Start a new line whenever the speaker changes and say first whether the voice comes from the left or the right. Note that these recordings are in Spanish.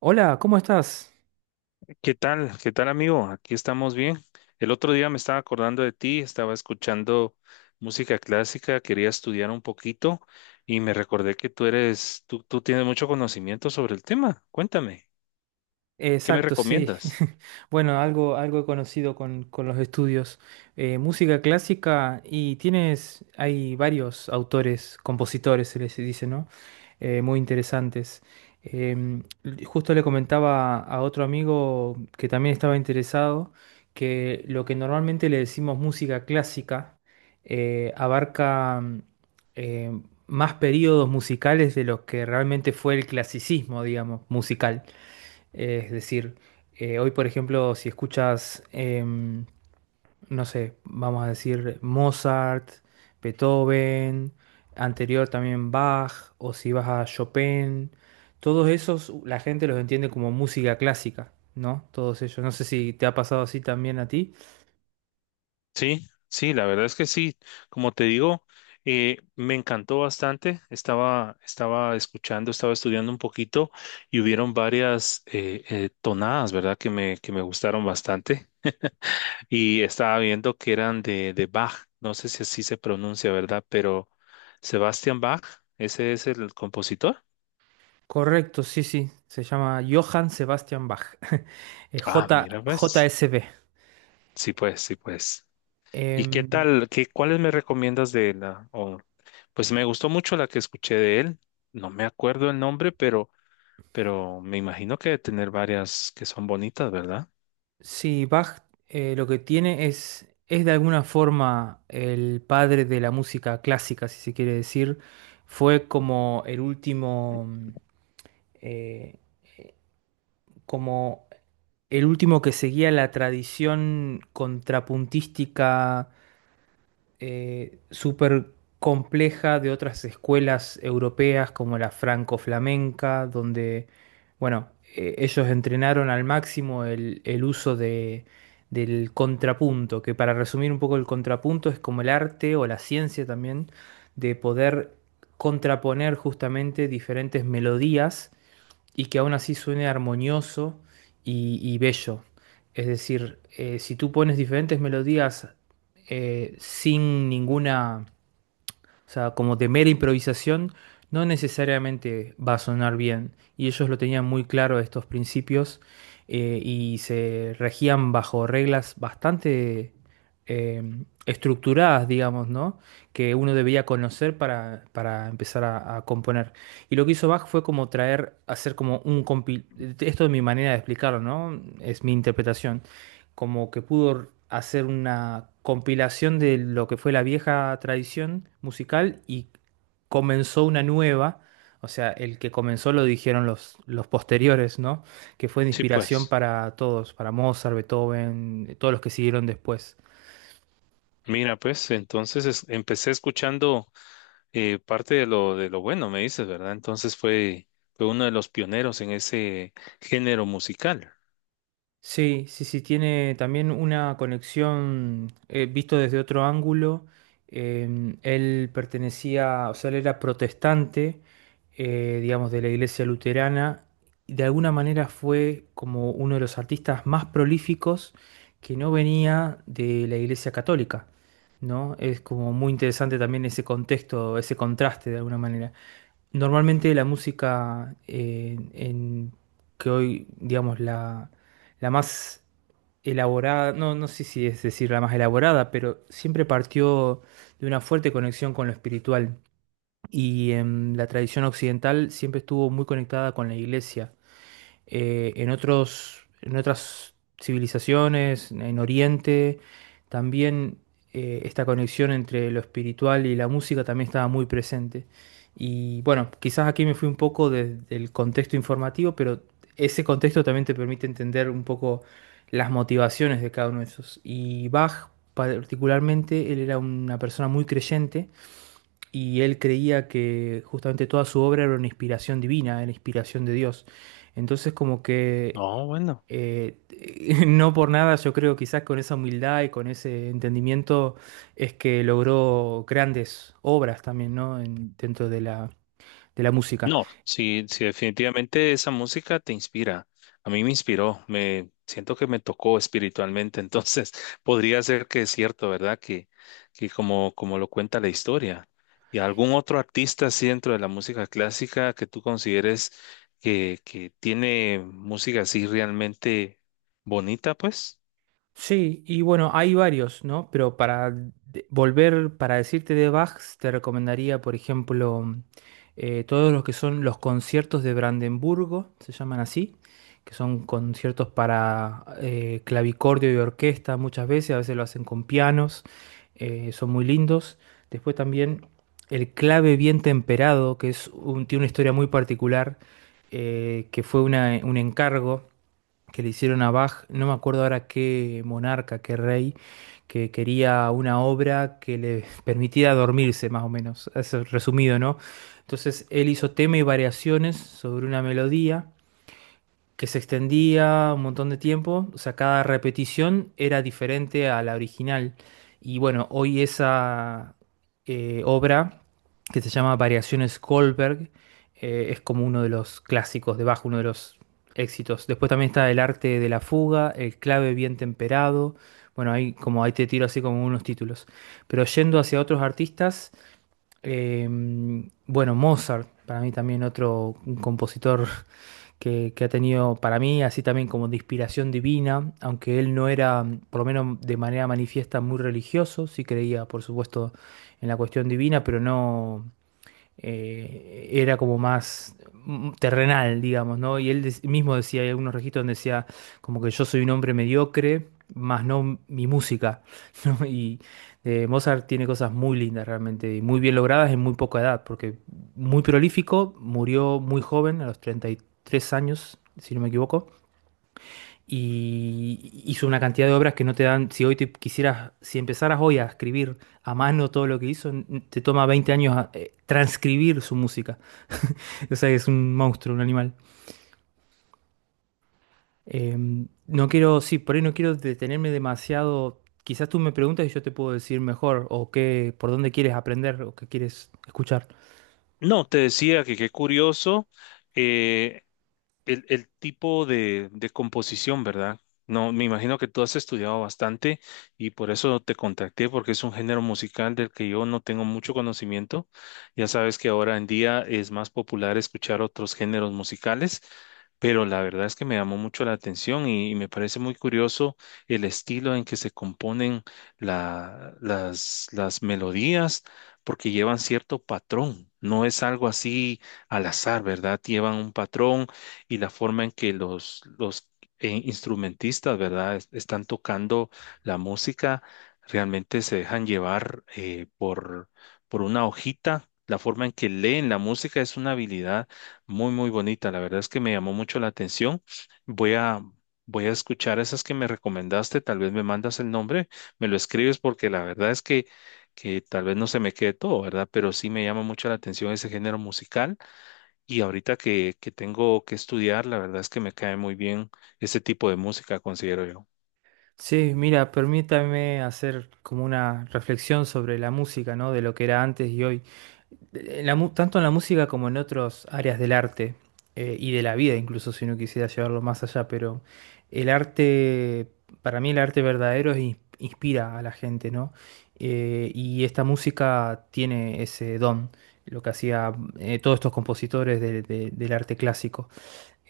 right: Hola, ¿cómo estás?
left: ¿Qué tal? ¿Qué tal, amigo? Aquí estamos bien. El otro día me estaba acordando de ti, estaba escuchando música clásica, quería estudiar un poquito y me recordé que tú tienes mucho conocimiento sobre el tema. Cuéntame, ¿qué me
right: Exacto, sí.
left: recomiendas?
right: Bueno, algo he conocido con los estudios. Música clásica y hay varios autores, compositores, se les dice, ¿no? Muy interesantes. Justo le comentaba a otro amigo que también estaba interesado que lo que normalmente le decimos música clásica abarca eh, más periodos musicales de los que realmente fue el clasicismo, digamos, musical. Es decir, hoy, por ejemplo, si escuchas, no sé, vamos a decir Mozart, Beethoven, anterior también Bach, o si vas a Chopin, todos esos la gente los entiende como música clásica, ¿no? Todos ellos. No sé si te ha pasado así también a ti.
left: Sí, sí, la verdad es que sí. Como te digo, me encantó bastante. Estaba escuchando, estaba estudiando un poquito y hubieron varias tonadas, ¿verdad? Que me gustaron bastante. Y estaba viendo que eran de Bach, no sé si así se pronuncia, ¿verdad? Pero Sebastian Bach, ese es el compositor.
right: Correcto, sí, sí. Se llama Johann Sebastian Bach.
left: Ah, mira, ves.
right: JSB.
left: Sí, pues, sí, pues. ¿Y qué
right: Em,
left: tal? ¿Qué, cuáles me recomiendas de la? Pues me gustó mucho la que escuché de él. No me acuerdo el nombre, pero me imagino que debe tener varias que son bonitas, ¿verdad?
right: Sí, Bach, lo que tiene es, de alguna forma, el padre de la música clásica, si se quiere decir. Fue como el eh, como último que seguía la tradición contrapuntística súper compleja de otras escuelas europeas como la franco-flamenca, donde, bueno, ellos entrenaron al máximo el uso del contrapunto, que para resumir un poco el contrapunto es como el arte o la ciencia también de poder contraponer justamente diferentes melodías y que aún así suene armonioso y bello. Es decir, si tú pones diferentes melodías sin ninguna o sea, como de mera improvisación, no necesariamente va a sonar bien. Y ellos lo tenían muy claro estos principios, y se regían bajo reglas bastante eh, estructuradas, digamos, ¿no? Que uno debía conocer para empezar a componer. Y lo que hizo Bach fue como hacer como un compil... Esto es mi manera de explicarlo, ¿no? Es mi interpretación, como que pudo hacer una compilación de lo que fue la vieja tradición musical y comenzó una nueva. O sea, el que comenzó lo dijeron los posteriores, ¿no? Que fue de
left: Sí,
right: inspiración
left: pues.
right: para todos, para Mozart, Beethoven, todos los que siguieron después.
left: Mira, pues, entonces empecé escuchando. Parte de lo bueno, me dices, ¿verdad? Entonces fue uno de los pioneros en ese género musical.
right: Sí, sí, sí, tiene también una conexión, visto desde otro ángulo. Él pertenecía, o sea, él era protestante, digamos, de la iglesia luterana. Y de alguna manera fue como uno de los artistas más prolíficos que no venía de la iglesia católica, ¿no? Es como muy interesante también ese contexto, ese contraste de alguna manera. Normalmente la música que hoy, digamos, la más elaborada, no, no sé si es decir la más elaborada, pero siempre partió de una fuerte conexión con lo espiritual. Y la tradición occidental siempre estuvo muy conectada con la iglesia. En otras civilizaciones, en Oriente, también esta conexión entre lo espiritual y la música también estaba muy presente. Y bueno, quizás aquí me fui un poco del contexto informativo, pero ese contexto también te permite entender un poco las motivaciones de cada uno de esos. Y Bach, particularmente, él era una persona muy creyente, y él creía que justamente toda su obra era una inspiración divina, era inspiración de Dios. Entonces, como que
left: No, bueno.
right: eh, no por nada yo creo, quizás con esa humildad y con ese entendimiento, es que logró grandes obras también, ¿no? Dentro de la música.
left: No, sí, sí, definitivamente esa música te inspira. A mí me inspiró, me siento que me tocó espiritualmente. Entonces, podría ser que es cierto, ¿verdad? Que, como lo cuenta la historia. ¿Y algún otro artista así dentro de la música clásica que tú consideres que tiene música así realmente bonita, pues?
right: Sí, y bueno, hay varios, ¿no? Pero para decirte de Bach, te recomendaría, por ejemplo, todos los que son los conciertos de Brandenburgo, se llaman así, que son conciertos para clavicordio y orquesta muchas veces, a veces lo hacen con pianos. Son muy lindos. Después también el clave bien temperado, que es tiene una historia muy particular, que fue un encargo que le hicieron a Bach, no me acuerdo ahora qué monarca, qué rey, que quería una obra que le permitiera dormirse, más o menos, es resumido, ¿no? Entonces él hizo tema y variaciones sobre una melodía que se extendía un montón de tiempo, o sea, cada repetición era diferente a la original. Y bueno, hoy esa obra, que se llama Variaciones Goldberg, es como uno de los clásicos de Bach, uno de los éxitos. Después también está El arte de la fuga, El clave bien temperado. Bueno, ahí como ahí te tiro así como unos títulos. Pero yendo hacia otros artistas, eh, bueno, Mozart, para mí también otro compositor que ha tenido, para mí, así también como de inspiración divina, aunque él no era, por lo menos de manera manifiesta, muy religioso. Sí creía, por supuesto, en la cuestión divina, pero no, era como más terrenal, digamos, ¿no? Y él mismo decía, hay algunos registros donde decía como que yo soy un hombre mediocre, más no mi música, ¿no? Y Mozart tiene cosas muy lindas realmente, y muy bien logradas en muy poca edad, porque muy prolífico, murió muy joven, a los 33 años, si no me equivoco, y hizo una cantidad de obras que no te dan, si hoy te quisieras, si empezaras hoy a escribir a mano todo lo que hizo, te toma 20 años a transcribir su música. O sea, es un monstruo, un animal. Eh, no quiero, sí, por ahí no quiero detenerme demasiado. Quizás tú me preguntas y yo te puedo decir mejor o qué, por dónde quieres aprender o qué quieres escuchar.
left: No, te decía que qué curioso, eh, el tipo de composición, ¿verdad? No, me imagino que tú has estudiado bastante y por eso te contacté, porque es un género musical del que yo no tengo mucho conocimiento. Ya sabes que ahora en día es más popular escuchar otros géneros musicales, pero la verdad es que me llamó mucho la atención y me parece muy curioso el estilo en que se componen las melodías, porque llevan cierto patrón. No es algo así al azar, ¿verdad? Llevan un patrón y la forma en que los instrumentistas, ¿verdad? Están tocando la música, realmente se dejan llevar por una hojita. La forma en que leen la música es una habilidad muy, muy bonita. La verdad es que me llamó mucho la atención. Voy a, voy a escuchar esas que me recomendaste. Tal vez me mandas el nombre, me lo escribes porque la verdad es que tal vez no se me quede todo, ¿verdad? Pero sí me llama mucho la atención ese género musical. Y ahorita que tengo que estudiar, la verdad es que me cae muy bien ese tipo de música, considero yo.
right: Sí, mira, permítame hacer como una reflexión sobre la música, ¿no? De lo que era antes y hoy. Tanto en la música como en otras áreas del arte y de la vida, incluso si no quisiera llevarlo más allá, pero el arte, para mí el arte verdadero inspira a la gente, ¿no? Y esta música tiene ese don, lo que hacía todos estos compositores del arte clásico.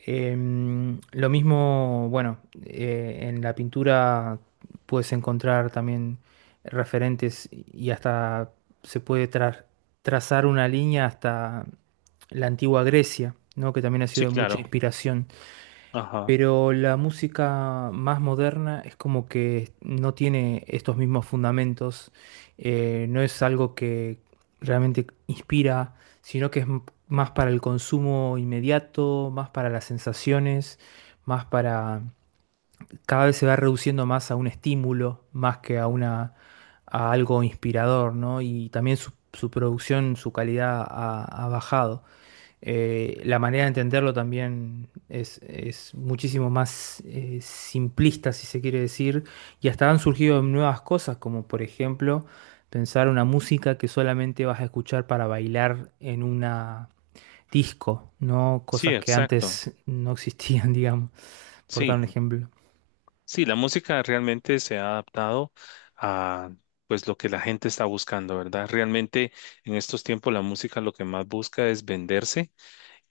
right: Lo mismo, bueno, en la pintura puedes encontrar también referentes y hasta se puede trazar una línea hasta la antigua Grecia, ¿no? Que también ha sido
left: Sí,
right: de mucha
left: claro.
right: inspiración.
left: Ajá.
right: Pero la música más moderna es como que no tiene estos mismos fundamentos, no es algo que realmente inspira, sino que es más para el consumo inmediato, más para las sensaciones, más para... Cada vez se va reduciendo más a un estímulo, más que a algo inspirador, ¿no? Y también su producción, su calidad ha bajado. La manera de entenderlo también es muchísimo más simplista, si se quiere decir, y hasta han surgido nuevas cosas, como por ejemplo pensar una música que solamente vas a escuchar para bailar en una disco, ¿no?
left: Sí,
right: Cosas que
left: exacto.
right: antes no existían, digamos, por dar
left: Sí,
right: un ejemplo.
left: sí, la música realmente se ha adaptado a pues lo que la gente está buscando, ¿verdad? Realmente en estos tiempos la música lo que más busca es venderse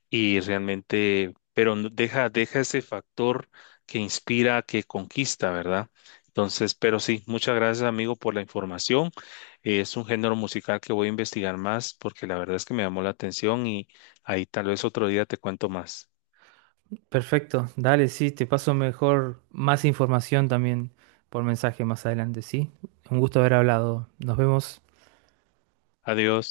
left: y realmente, pero deja ese factor que inspira, que conquista, ¿verdad? Entonces, pero sí, muchas gracias amigo por la información. Es un género musical que voy a investigar más porque la verdad es que me llamó la atención y ahí tal vez otro día te cuento más.
right: Perfecto, dale, sí, te paso mejor más información también por mensaje más adelante, ¿sí? Un gusto haber hablado. Nos vemos.
left: Adiós.